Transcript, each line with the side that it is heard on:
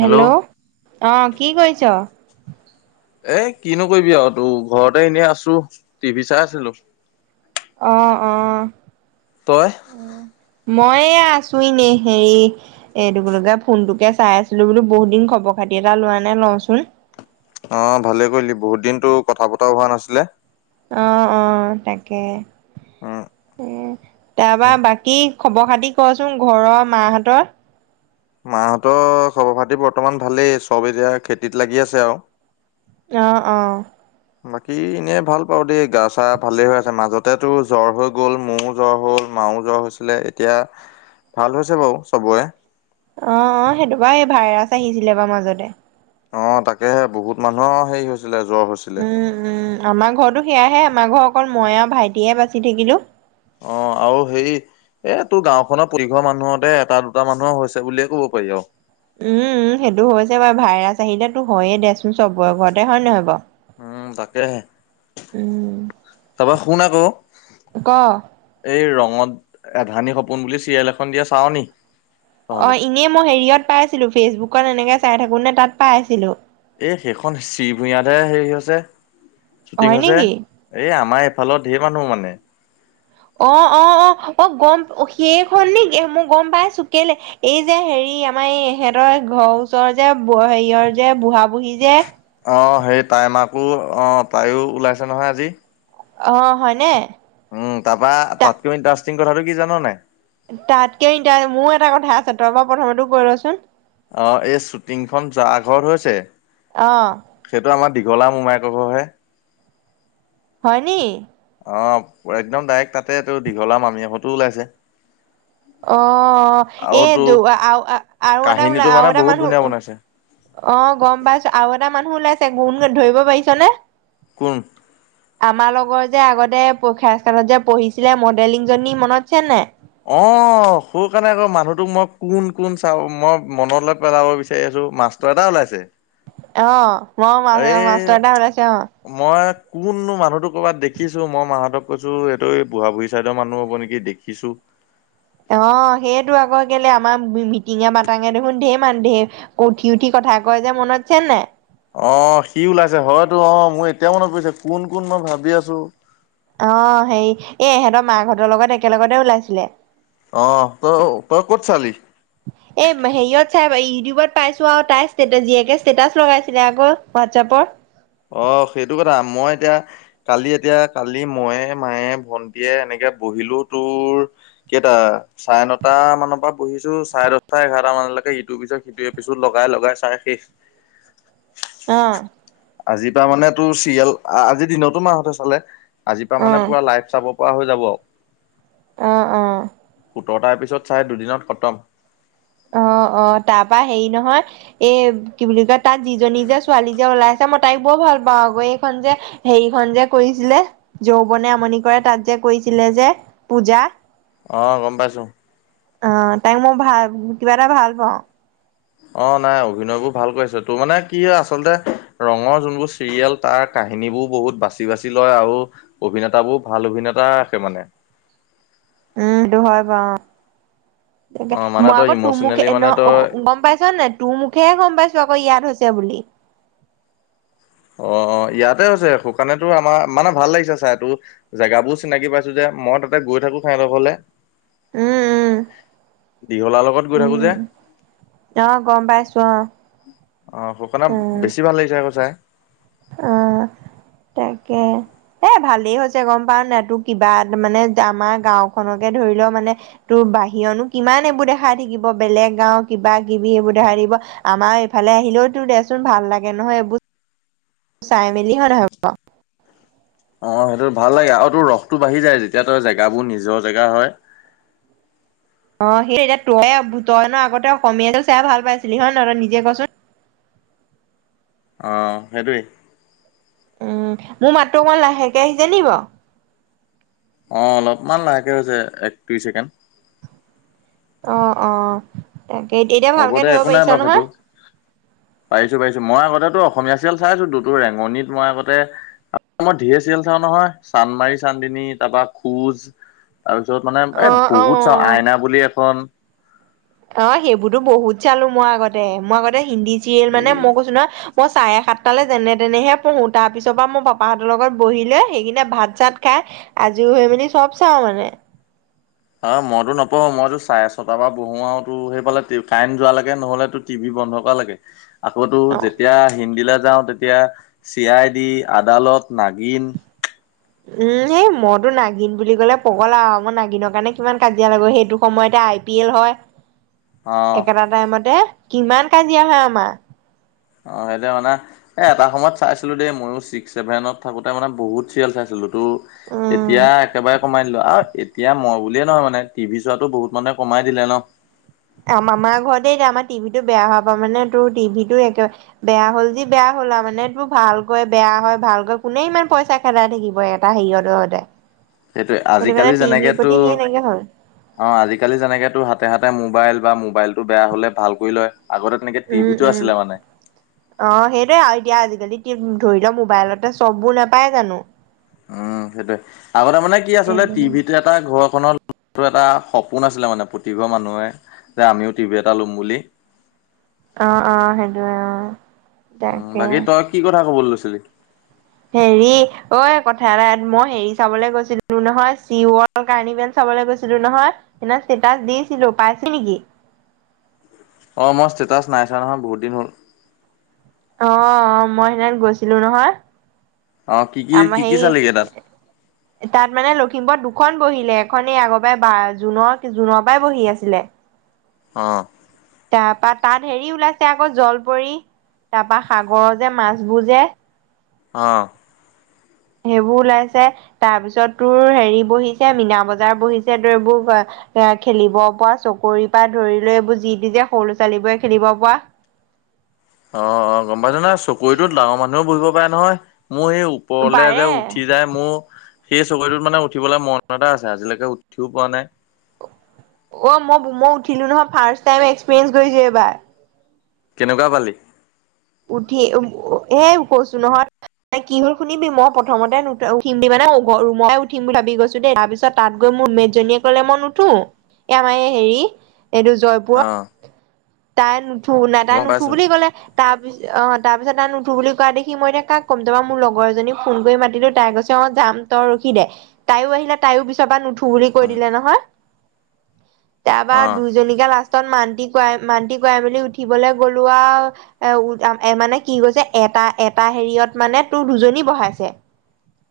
right: Hello অ' কি কৰিছ?
left: এ, কিনো কৰিবি আৰু তোৰ ঘৰতে এনেই আছোঁ, টিভি চাই আছিলোঁ।
right: অ', অ'।
left: তই?
right: উ, মই এয়া আছোঁ এনেই হেৰি এইটো বুলোকে ফোনটোকে চাই আছিলো, বুলো বহুত দিন খবৰ খাতি এটা লোৱা নাই লউচোন।
left: অ' ভালেই কৰিলি, বহুত দিন তোৰ কথা বতৰাও হোৱা নাছিলে।
right: অ', অ' তাকে,
left: উম।
right: উ, তাৰপা বাকী খবৰ খাতি কচোন ঘৰৰ মাহতৰ
left: মাহঁতৰ খবৰ খাতি বৰ্তমান ভালেই চব এতিয়া খেতিত লাগি আছে আৱ
right: অ অ
left: বাকী এনেই ভাল পাওঁ দেই গা চা ভালে হৈ আছে মাজতেতো জ্বৰ হৈ গ'ল মোৰ জ্বৰ হ'ল মাও জ্বৰ হৈছিলে এতিয়া ভাল হৈছে বাৰু চবৰে
right: অ অ সেইটো বাও এই ভাইৰাছ আহিছিলে বাৰু মাজতে
left: অ তাকেহে বহুত মানুহৰ হেৰি হৈছিলে জ্বৰ হৈছিলে
right: উম উম আমাৰ ঘৰতো সেয়াহে আমাৰ ঘৰ অকল মই আৰু ভাইটিয়ে বাচি থাকিলোঁ
left: অ আৰু হেৰি এ তোৰ গাঁওখনৰ পতিঘৰ মানুহতে এটা দুটা মানুহৰ হৈছে বুলিয়ে ক'ব পাৰি আৰু
right: উম উম সেইটো হৈছে বাৰু ভাইৰাছ আহিলে তো হয়য়ে দেচোন চবৰে ঘৰতে হয় নহয় বাৰু
left: উম তাকে হে
right: উম
left: তাৰপা শুন আকৌ
right: ক
left: এই ৰঙত এধানী সপোন বুলি চিৰিয়েল এখন দিয়ে চাও নি
right: অ
left: তহঁতে
right: ইনেই মই হেৰিয়ত পাইছিলো ফেচবুকত এনেকে চাই থাকোতে তাত পাই আছিলো
left: এই সেইখন শ্ৰী ভূঞাতে হেৰি হৈছে শ্বুটিং
right: হয়
left: হৈছে
right: নেকি
left: এই আমাৰ এইফালত ঢেৰ মানুহ মানে
right: অ অ অ অ গম সেইখন নেকি মোক গম পাইছো কেলে এই যে হেৰি আমাৰ এই ইহঁতৰ ঘৰৰ ওচৰৰ যে হেৰিয়ৰ যে বুঢ়া বুঢ়ী যে
left: অ সেই তাই মাকো অ তাইও ওলাইছে নহয় আজি
right: অ হয়নে
left: উম তাৰপা
right: ত
left: তাতকৈও ইণ্টাৰেষ্টিং কথাটো কি জান নাই
right: তাতকে ইনটা মোৰ এটা কথা আছে তই বা প্ৰথমতে কৈ লচোন
left: অ এই শ্বুটিংখন যাৰ ঘৰত হৈছে
right: অ
left: সেইটো আমৰ দীঘলা মোমাইকৰ ঘৰহে
right: হয়‌ নি
left: অ একদম ডাইৰেক্ট তাতে তো দীঘলা মামিহঁতো ওলাইছে
right: অ
left: আৰু
right: এ
left: তোৰ
right: দু আ আৱ এটা আৰু এটা ওলা
left: কাহিনীটো মানে
right: আৰু এটা
left: বহুত ধুনীয়া
right: মানুহ
left: বনাইছে
right: অ গম পাইছো আৰু এটা মানুহ ওলাইছে গুণ ধৰিব পাৰিছানে
left: কোন
right: আমাৰ লগৰ যে আগতে পৰীক্ষাস্থানত যে পঢ়িছিলে মডেলিং জনী মনত আছে নে নাই
left: অ সৌ কাৰণে আকৌ মানুহটোক মই কোন কোন চাব মই মনলৈ পেলাব বিচাৰি আছো মাছ তই এটা ওলাইছে
right: অ হোৱাও মা মাষ্টৰ এটা
left: এই
right: ওলাইছে অ
left: মই কোননো মানুহতো ক'বাত দেখিছো মই মানুহতোক কৈছো এ এইটো বুঢা বুঢ়ী চাইদৰ মানুহ হ'ব নেকি দেখিছো।
right: অ' সেইটো আক কেলে আমাৰ মিটিঙে মাটাঙে দেখোন ঢেৰ মানুহ ঢেৰ উঠি উঠি কথা কয় যে মনত আছে নে নাই
left: অ' সি ওলাইছে হয়তো অ' মোৰ এতিয়া মনত পৰিছে কোন কোন মই ভাবি আছো।
right: অ' হেৰি এ ইহেঁতৰ মাকহঁতৰ লগত একেলগতে ওলাইছিলে।
left: অ' তই তই ক'ত চালি
right: [unintelligible] এই হেৰিয়ত চাই ইউটিউবত পাইছোঁ আৱ তাই জীয়েকে ষ্টেটাচ লগাইছিলে আক হোৱাটছপত।
left: অ' সেইটো কথা মই এতিয়া কালি এতিয়া কালি মইয়ে মায়ে ভন্টিয়ে এনেকে বহিলো তোৰ কেইটা? চাৰে নটা মানৰ পৰা পঢ়িছোঁ। চাৰে দহটা এঘাৰটা মানলৈকে ইটোৰ পিছত সিটো এপিষদ লগাই লগাই চাই শেষ।
right: অ।
left: আজিৰ পৰা মানে টো চিৰিয়েল, আজি দিনতো মাহতে চালে। আজি পৰা মানে
right: অ',
left: পুৰা লাইফ চাব পৰা হৈ যাব আ‌ৱ।
right: অ', অ'।
left: সোতৰটা এপিছত চাই দুদিনত খতম।
right: অ', অ' তাৰ পা হেৰি নহয়। এ কি বুলি কয়, তাত যিজনী যে ছোৱালী যে ওলাই আছে, মই তাইক বৰ ভাল পাওঁ আকৌ এইখন যে। হেৰিখন যে কৰিছিলে, যৌৱনে আমনি কৰে তাত যে কৈছিলে যে, পূজা?
left: অ' গম পাইছো।
right: অ' তাইক মই ভাল কিবা এটা ভাল পাওঁ।
left: অ' নাই অভিনয় বোৰ ভাল কৰিছে। তোৰ মানে কি হয় আচলতে ৰঙৰ যোনবোৰ চিৰিয়েল। তাৰ কাহিনী বোৰ বহুত বাচি বাচি লয় আৰু অভিনেতা বোৰ ভাল অভিনেতা ৰাখে মানে।
right: উম, সেইটো হয় বাৰু।
left: অ
right: তেনেকে।
left: মানে
right: মই
left: তই
right: আকৌ তো মো কে
left: ইমচনেলি
right: এনে
left: মানে তই
right: গম পাইছ নাই? তো মুকে হে গম পাইছো আকৌ ইয়াত হৈছে বুলি।
left: অ', অ'। ইয়াতে হৈছে শুকানেতো আমাৰ মানে ভাল লাগিছে চাই টো জেগাবোৰ চিনাকি পাইছো যে। মই তাতে গৈ থাকো ঠাইডোখৰলে।
right: উম
left: দীঘলা লগত গৈ থাকো যে।
right: উম অ' গম পাইছো অ'।
left: অ' শুকানত
right: উম
left: বেছি ভাল লাগিছে আকৌ চাই।
right: অ' তাকে। এ ভালেই হৈছে, গম পাৱ নাই? তো কিবা মানে আমাৰ গাওখনকে ধৰি লও মানে তোৰ বাহিৰনো কিমান এইবোৰ দেখাই থাকিব। বেলেগ গাও কিবা কিবি এইবোৰ দেখাই থাকিব। আমাৰ এইফালে আহিলেওতো দেচোন ভাল লাগে নহয় এইবোৰ চাই মেলি হয় নহয়।
left: অ' সেইটো ভাল লাগে আৰু তোৰ ৰসটো বাঢ়ি যায়, যেতিয়া তই জেগাবোৰ নিজৰ জেগা হয়।
right: অ' সেই এতিয়া তই তই নো আগতে সমীহতক চাই ভাল পাইছিলি, হয় নহয়? তই নিজে কচোন।
left: অ' সেইটোৱেই।
right: উম। মোৰ মাতটো অকমাণ লাহেকে আহিছে নি বাৱ।
left: অ' অলপমান লাহেকে হৈছে, এক দুই ছেকেণ্ড।
right: অ', অ' তাকে। এতিয়া
left: হ'ব
right: ভালকে
left: দে
right: ধৰিব
left: একো নাই
right: পাৰিছ
left: বাৰু সেইটো
right: নহয়?
left: পাৰিছো পাৰিছো। মই আগতেটো অসমীয়া চিৰিয়েল চাই আছো। দুদো ৰেঙনিত মই আগতে মই ঢেৰ ছিৰিয়েল চাওঁ নহয়। চান্মাৰি চান্দিনী তাপা খোজ। তাৰপিছত মানে এ
right: অ
left: বহুত চাওঁ,
right: অ
left: আইনা বুলি এখন।
right: অ' সেইবোৰতো বহুত চালো মই আগতে, মই আগতে হিন্দী চিৰিয়েল মানে
left: এই
right: মই কৈছো নহয় মই চাৰে সাতটালৈ যেনে তেনেহে পঢ়ো। তাৰ পিছৰ পা মো পাপাহঁতৰ লগত বহি লৈ সেইকিনে ভাত চাত খাই আজই হৈ মেলি চব চাওঁ মানে।
left: অ' মইতো নপঢ়ো। মইতো চাৰে ছটা পা পঢ়োঁ আৰুতো সেইফালে কাৰেণ্ট যোৱা লৈকে নহ'লেতো টিভি বন্ধ কৰা লৈকে। আকৌটো
right: অ
left: যেতিয়া হিন্দীলৈ যাওঁ, তেতিয়া C I D, Adaalat, Naagin.
right: উম। সেই মইতো নাগিন বুলি ক'লে পগলা আৰু মই নাগিনৰ কাৰণে কিমান কাজিয়া লাগো। সেইটো সময়তে আই পিএল হয়।
left: অ
right: একেটা টাইমতে কিমান কাজিয়া হয় আমাৰ।
left: অ সেইতিয়া মানে, এ এটা সময়ত চাইছিলো দেই ময়ো ছিক্স ছেভেনত থাকোতে মানে বহুত চিৰিয়েল চাইছিলো। টো
right: উম
left: এতিয়া একেবাৰে কমাই দিলো আও এতিয়া মই বুলিয়ে নহয় মানে টিভি চোৱা বহুত মানুহে কমাই দিলে ন
right: আমাৰ ঘৰতে এতিয়া আমাৰ টিভিটো বেয়া হোৱাৰ পা মানে তোৰ টিভিটো একে বেয়া হ'ল যি বেয়া হ'ল আও মানে তোৰ ভালকৈ বেয়া হয় ভালকৈ কোনে ইমান পইচা খেদাই থাকিব এটা হেৰিয়ঁতে সদায়
left: সেইটোয়ে আজিকালি যেনেকে তো
right: হ'ল
left: অ আজিকালি যেনেকে তো হাতে হাতে মোবাইল বা মোবাইলটো বেয়া হলে ভাল কৰি লয় আগতে তেনেকে
right: উম
left: টিভিটো
right: উম
left: আছিলে মানে
right: অ সেইটোৱে আও এতিয়া আজিকালি ধৰি ল মোবাইলতে চববোৰ নাপায় জানো
left: উম সেইটোয়ে আগতে মানে কি আচলতে
right: সেইটো
left: টিভিতোৱে এটা ঘৰখনৰ এটা সপোন আছিলে মানে প্ৰতিঘৰ মানুহে যে আমিও টিভি এটা লম বুলি
right: অ অ সেইটোয়ে অ
left: উম
right: তাকে
left: বাকী তই কি কথা ক'ব লৈছিলি
right: হেৰি ঐ কথা এটা মই হেৰি চাবলৈ গৈছিলো নহয় চিৱত কাৰ্ণি বেল চাবলৈ গৈছিলো নহয় সেইদিনা ষ্টেটাচ দিছিলো পাইছে নেকি
left: অ মই ষ্টেটাচ নাইছোৱা নহয় বহুত দিন হ'ল
right: অ মই তাত গৈছিলো নহয়
left: অ কি কি কি
right: আমাৰ
left: কি চালিগে তাত
right: সেই তাত মানে লখিমপুৰত দুখন বহিলে এখন এই আগৰ পৰাই বা জুনৰ জুনৰ পৰা বহি আছিলে
left: অ
right: তাপা তাত হেৰি ওলাইছে আকৌ জল পৰি তাপা সাগৰৰ যে মাছবোৰ যে
left: অ
right: সেইবোৰ ওলাইছে তাৰ পিছত তোৰ হেৰি বহিছে মীনা বজাৰ বহিছে তোৰ এইবোৰ এ খেলিব পৰা চকৰি পৰা ধৰি লৈ এইবোৰ যি দি যে সৰু ল'ৰা ছোৱালীবোৰে খেলিব পোৱা
left: অ অ গম পাইছো নহয় চকুৰিতোত ডাঙৰ মানুহেও বহিব পাৰে নহয় মোৰ সেই ওপৰলে যে
right: পাৰে
left: উঠি যায় মোৰ সেই চগৰিটোত মানে উঠিবলে মন এটা আছে আজিলৈকে উঠিও পোৱা নাই
right: অ মই মই উঠিলো নহয় ফাৰ্ট টাইম এক্সপিৰিয়েঞ্চ কৰিছো এইবাৰ
left: কেনেকুৱা পালি
right: উঠি উ হে কৈছো নহত কি নো শুনিবি মই প্ৰথমতে উঠিম বুলি মানে মই ৰুমৰ পৰাই উঠিম বুলি ভাবি গৈছো দেই তাৰপিছত তাত গৈ মোৰ মেদ জনীয়ে কলে মই নুঠো এ আমাৰ এই হেৰি এইটো জয়
left: অ
right: তাই নুঠো নাই তাই
left: গম
right: নুঠো
left: পাইছোঁ।
right: বুলি ক'লে তাৰপিছ অ তাৰপিছত তাই নুঠো বুলি কোৱা দেখি মই এতিয়া কাক কম তাপা মোৰ লগৰ এজনীক ফোন কৰি মাতিলোঁ তাই কৈছে অ যাম তই ৰখি দে তাইও আহিলে তাইও পিছৰ পৰা নুঠো বুলি কৈ দিলে নহয় তাপা
left: অ',
right: দুইজনীকে লাষ্টত মান্তি কোৱাই মান্তি কোৱাই মেলি উঠিবলে গলো আও এ মানে কি কৈছে এটা এটা হেৰিয়ত মানে তোৰ দুজনী বহাইছে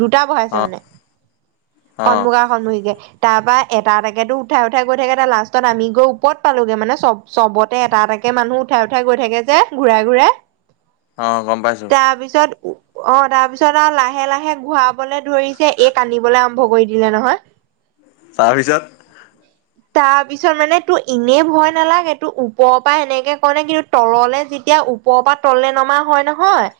right: দুটা বহাইছে
left: অ',
right: মানে
left: অ',
right: সন্মুখা সন্মুখীকে তাপা এটা এটাকেতো উঠাই উঠাই গৈ থাকে তাৰ লাষ্টত আমি গৈ ওপৰত পালোগে মানে চব চবতে এটা এটাকে মানুহ উঠাই উঠাই গৈ থাকে যে ঘূৰাই ঘূৰাই
left: অ গম পাইছো
right: তা পিছত অ তাৰ পিছত আও লাহে লাহে ঘূৰাবলে ধৰিছে এই কান্দিবলে আৰম্ভ কৰি দিলে নহয় [inaudible]
left: তাৰপিছত?
right: [unintelligible] তাৰ পিছত মানে, তোৰ এনে ভয় নালাগে? তোৰ ওপৰৰ পৰা এনেকে কৰে, কিন্তু তললে যি যেতিয়া ওপৰৰ পৰা তললে নমা হয় নহয়,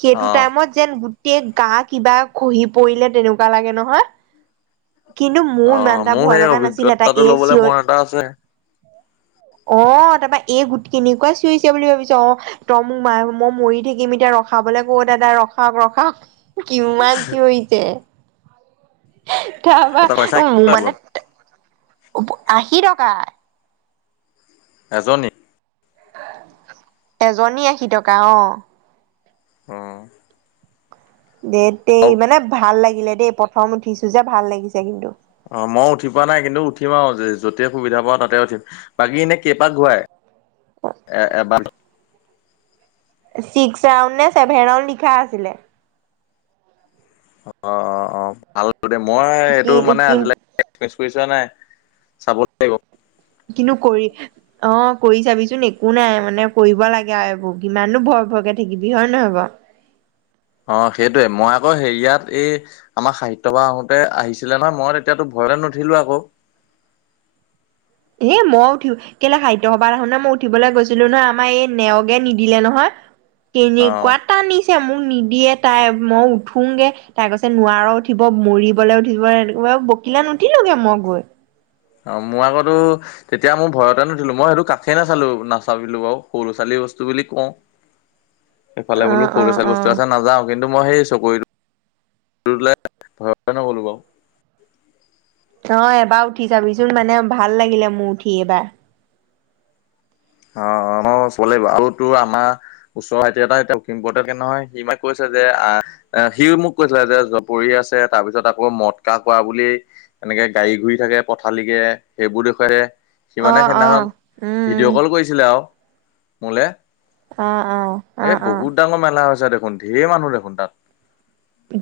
right: সেইটো
left: অ',
right: টাইমত যেন গোটেই গা কিবা খহি পৰিলে তেনেকুৱা লাগে নহয়। কিন্তু মোৰ
left: অ',
right: ইমান এটা
left: মোৰ
right: ভয়
left: সেই
right: লগা নাছিলে,
left: অভিজ্ঞতাটো
right: তাই এৰ
left: ল'বলে
right: চিঞৰ
left: মন এটা আছে।
right: অ' তাৰপা, এ গোট কেনেকুৱা চিঞৰিছে বুলি ভাবিছ অ'! তই মোক মাৰ, মই মৰি থাকিম এতিয়া। ৰখাবলে ক দাদা ৰখাওক, ৰখাওক। কিমান চিঞৰিছে। তাৰপা,
left: পইচা
right: মোৰ মানে আশী টকা।
left: এজনী?
right: এজনী আশী টকা অ'।
left: অঁ।
right: দে তেই মানে ভাল লাগিলে দেই প্ৰথম উঠিছোঁ যে ভাল লাগিছে কিন্তু।
left: অ' মইয়ো উঠি পোৱা নাই, কিন্তু উঠিম আৰু য'তে সুবিধা পাওঁ তাতে উঠিম। বাকী, এনে কেইপাক ঘূৰাই? এ এপাক
right: ছিক্স ৰাউণ্ড নে ছেভেন ৰাউণ্ড লিখা আছিলে।
left: অ' অ' অ', ভাল দে মই এইটো
right: কি
left: মানে
right: কি
left: আজিলেকে [unintelligible]
right: কিনো কৰি অঁ, কৰি চাবিচোন? একো নাই মানে কৰিব লাগে আৰু এইবোৰ কিমাননো ভয় খোৱাকে থাকিবি আৰু হয় নে নহয় বাৰু?
left: অ' সেইটোৱে, মই আকৌ হেৰি, ইয়াত এই আমাৰ সাহিত্যসভা হওঁতে আহিছিলে নহয়, মই তেতিয়াতো ভয়তে নুঠিলো আকৌ।
right: এ, মই উঠি কেলে সাহিত্য সভাৰ [unintelligible] মই উঠিবলে গৈছিলোঁ নহয়, আমাৰ এই নেওগে নিদিলে নহয়।
left: অ'।
right: কেনেকুৱা টানিছে মোক, নিদিয়ে তাই। মই উঠোংগে। তাই কৈছে, নোৱাৰ উঠিব মৰিবলৈ উঠিব এনেকুৱা বকিলে নুঠিলোগে মই গৈ।
left: অ' মোৰ আগতো তেতিয়া মোৰ ভয়তে নুঠিলোঁ, মই সেইটো কাষেই নাচালো নাচাপিলো বাৰু! সৰু লৰা-ছোৱালী বস্তু বুলি কওঁ। সেইফালে
right: অ
left: বোলো সৰু
right: অ
left: লৰা-ছোৱালী
right: অ।
left: বস্তু আছে, নাযাওঁ। কিন্তু মই সেই চকৰিটোলে ভয়তে নগ'লোঁ বাও।
right: নহয়, এবাৰ উঠি চাবিচোন? মানে ভাল লাগিলে মোৰ উঠি এইবাৰ।
left: অ' অ', [unintelligible] তোৰ আমাৰ ওচৰৰ ভাইটি এটাই [unintelligible] সি মোক কৈছে যে আহ, এ, সিওঁ মোক কৈছিলে যে জপৰি আছে। তাৰ পিছত আকৌ মদকা খোৱা বুলি এনেকে গাড়ী ঘূৰি থাকে পথালিকে, সেইবোৰ দেখুৱাইছে, সি
right: অ
left: মানে
right: অ
left: সেইদিনাখন
right: উম
left: ভিডিঅ' কল কৰিছিলে আৰু মোলে,
right: অ অ অ
left: এ
right: অ
left: বহুত ডাঙৰ মেলা হৈছে দেখোন। ধেৰ মানুহ দেখোন তাত।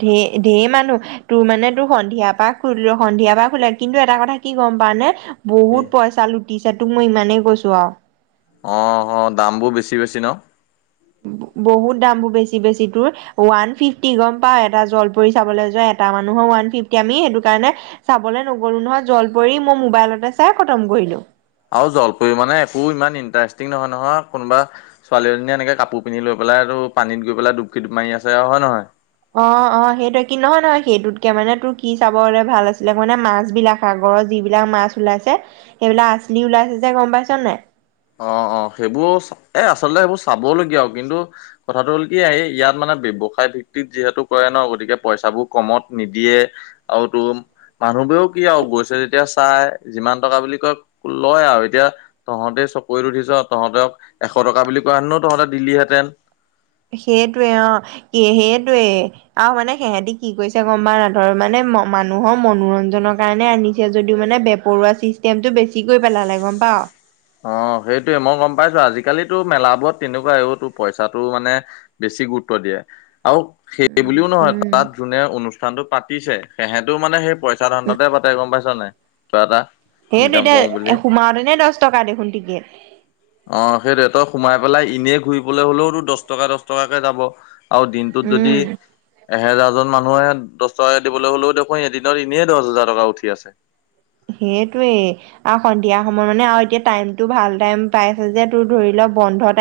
right: ধে-ধেইৰ মানুহ। তোৰ মানে, তোৰ সন্ধিয়াৰ পৰা খো-সন্ধিয়াৰ পৰা খোলে। কিন্তু এটা কথা কি গম পাৱ নে?
left: কি
right: বহুত পইচা লুটিছে, তোক মই ইমানেই কৈছোঁ আওঁ।
left: অ' অহ, দামবোৰ বেছি বেছি ন?
right: বহুত দামবোৰ বেছি বেছি তোৰ। ওৱান ফিফটি, গম পাৱ? এটা জলপৰী চাবলে যোৱা এটা মানুহৰ ওৱান ফিফটি। আমি সেইটো কাৰণে চাবলে নগ'লো নহয় জল পৰি মই মোবাইলতে চাই খতম কৰিলোঁ।
left: আৰু জলপৰী মানে একো ইমান ইণ্টাৰেষ্টিং নহয়, নহয় কোনোবা ছোৱালী এজনীয়ে এনেকে কাপোৰ পিন্ধি লৈ পেলাই পানীত গৈ পেলাই ডুপকী মাৰি আছে আৰু হয় নহয়।
right: অ', অ', সেইটো কি নহয় নহয় সেইটোতকে মানে তোৰ কি চাবলে ভাল আছিলে মানে মাছ বিলাক সাগৰৰ যিবিলাক মাছ ওলাইছে সেইবিলাক আচলি ওলাইছে যে গ'ম পাইছ নে নাই।
left: অ', অ', সেইবোৰ এ আচলতে সেইবোৰ চাবলগীয়া আৰু কিন্তু কথাটো হ'ল কি এই ইয়াত মানে ব্যৱসায় ভিত্তিত যিহেতু কৰে ন গতিকে পইচাবোৰ কমত নিদিয়ে আৰু তো মানুহবোৰেও কি আৰু গৈছে যেতিয়া এতিয়া চাই যিমান টকা বুলি কয় লয় আৰু এতিয়া তহঁতে চ'ব। কৰি ৰ উঠিছ তহঁতক এশ টকা বুলি কোৱােনো তহঁতে দিলহেঁতেন।
right: সেইটোৱে অ', কি সেইটোৱে। আৰু মানে সিহঁতি কি কৈছে গম পাৱ না ধৰ মানে মানুহৰ মনোৰঞ্জনৰ কাৰণে আনিছে। যদিওঁ মানে ব পৰুৱা চিষ্টেমটো বেছিকৈ পেলালে গ'ম পাৱ।
left: অ', সেইটয়ে মই গম পাইছোঁ। আজিকালি মেলাবোৰত তেনেকুৱা এইতো পইচাটো মানে বেছি গুৰুত্ব দিয়ে। আৰু সেইবুলি
right: উম
left: ও নহয়
right: উম
left: তাত যোনে অনুষ্ঠানটো পাতিছে সেহেতোও মানে সেই পইচা
right: উম
left: ধান্ধাতে পাতে গ'ম পাইছ নাই তই এটা।
right: সেইটো
left: ইনকাম কৰো বুলি
right: এতিয়া সোমাওতে নে দহ টকা দেখোন ক্ৰিকেট।
left: অ', সেইটোৱে সোমাই পেলাই এনেই ঘূৰিবলৈ হলেওতো দহ টকা দহ টকাকে যাব। আৰু দিনটোত যদি।
right: উম
left: এহেজাৰজন মানুহে দহ টকাকৈ ল'বলৈ হ'লেও দেখোন এদিনত এনেই দহ হেজাৰ টকা উঠি আছে।
right: সেইটোৱেই। আৰু সন্ধিয়া সময়ত মানে আৰু এতিয়া টাইমতটো ভাল টাইম পাইছে যে তোৰ ধৰি ল বন্ধতে